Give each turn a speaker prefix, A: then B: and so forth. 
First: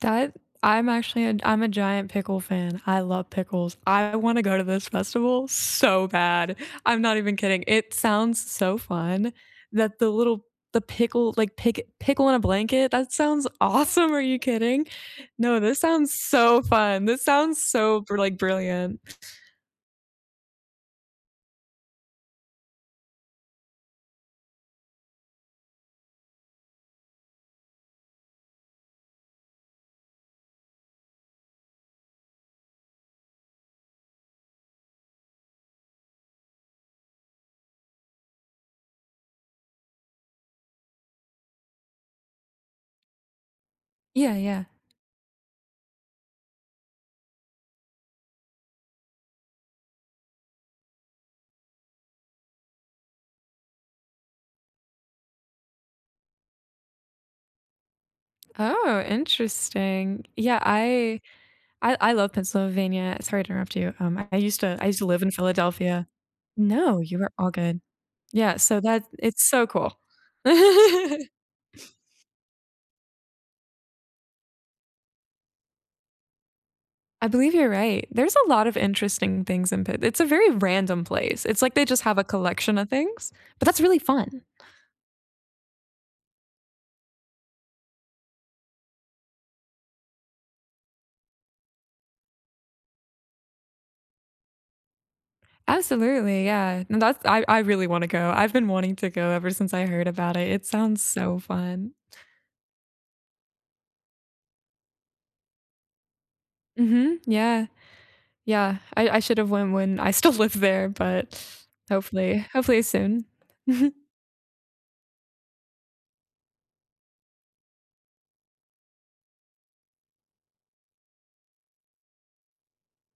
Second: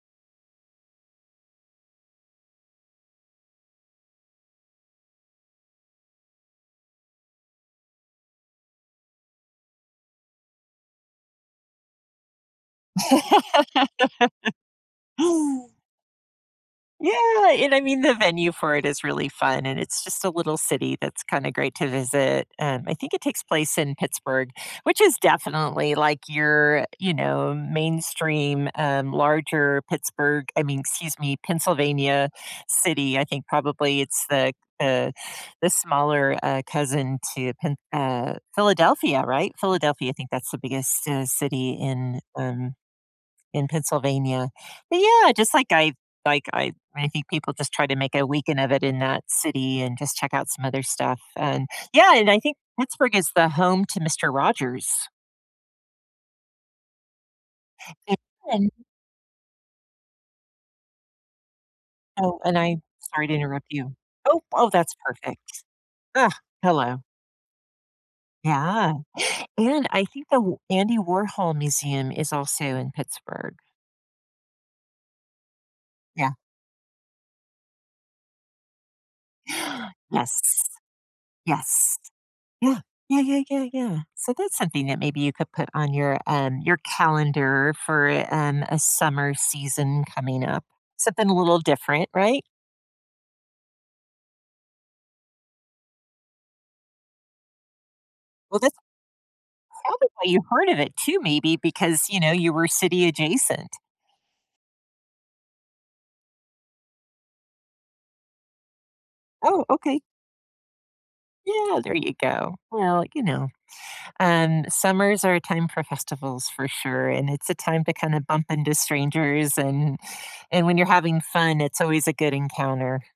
A: That I'm actually I'm a giant pickle fan. I love pickles. I want to go to this festival so bad. I'm not even kidding. It sounds so fun that the little the pickle, like, pick pickle in a blanket. That sounds awesome. Are you kidding? No, this sounds so fun. This
B: Yeah,
A: sounds
B: and I mean,
A: so
B: the
A: brilli
B: venue for it
A: brilliant.
B: is really fun, and it's just a little city that's kinda great to visit. Um, I think it takes place in Pittsburgh, which is definitely, like, your, you know, mainstream, um, larger Pittsburgh I mean, excuse me, Pennsylvania city. I think probably it's the, uh, the smaller cousin to Phin uh, Philadelphia. Right? Philadelphia, I think that's the biggest city city in, um, in
A: Yeah,
B: Pennsylvania.
A: yeah.
B: But, yeah, just, like, I like I I think people just try to make a weekend of it in that city and just check out some other stuff. And, yeah, and I think Pittsburgh is the home to Mister Rogers. An and
A: Oh, interesting. Yeah. I I I love
B: Oh, and I'm
A: Pennsylvania.
B: sorry to
A: Sorry to
B: interrupt
A: interrupt you.
B: you.
A: Um, I
B: Oh,
A: used
B: oh,
A: to I
B: that's
A: used to live in
B: perfect.
A: Philadelphia.
B: Ugh.
A: No,
B: Hello.
A: you were all good. Yeah. So
B: Yeah.
A: that it's so
B: And
A: cool.
B: I think that Andy Warhol Museum is also in Pittsburgh. Yeah.
A: I believe you're right. There's a lot of interesting things in Pitt it's a
B: Yes.
A: very random place. It's, like, they
B: Yes.
A: just have a collection
B: Yeah.
A: of
B: Yeah,
A: things,
B: yeah,
A: but
B: yeah,
A: that's really
B: yeah. So
A: fun.
B: that's something that maybe you could put on your, um, your calendar for, um, a summer season coming up. Something a little different. Right?
A: Absolutely, yeah, and that's I I really wanna go. I've
B: Well,
A: been
B: that's
A: wanting to go ever since I heard
B: probably why
A: about
B: you
A: it. It
B: heard of it
A: sounds
B: too
A: so
B: maybe
A: fun.
B: because, you know, you were city adjacent.
A: Mhm, yeah. Yeah. I I should have
B: Oh,
A: went when
B: okay.
A: I still lived there, but
B: Yeah. There you
A: hopefully,
B: go.
A: hopefully
B: Well, you
A: soon.
B: know, And summers are a time for festivals for sure, and it's a time to kinda bump into strangers. And and when you're having fun, it's always a good encounter.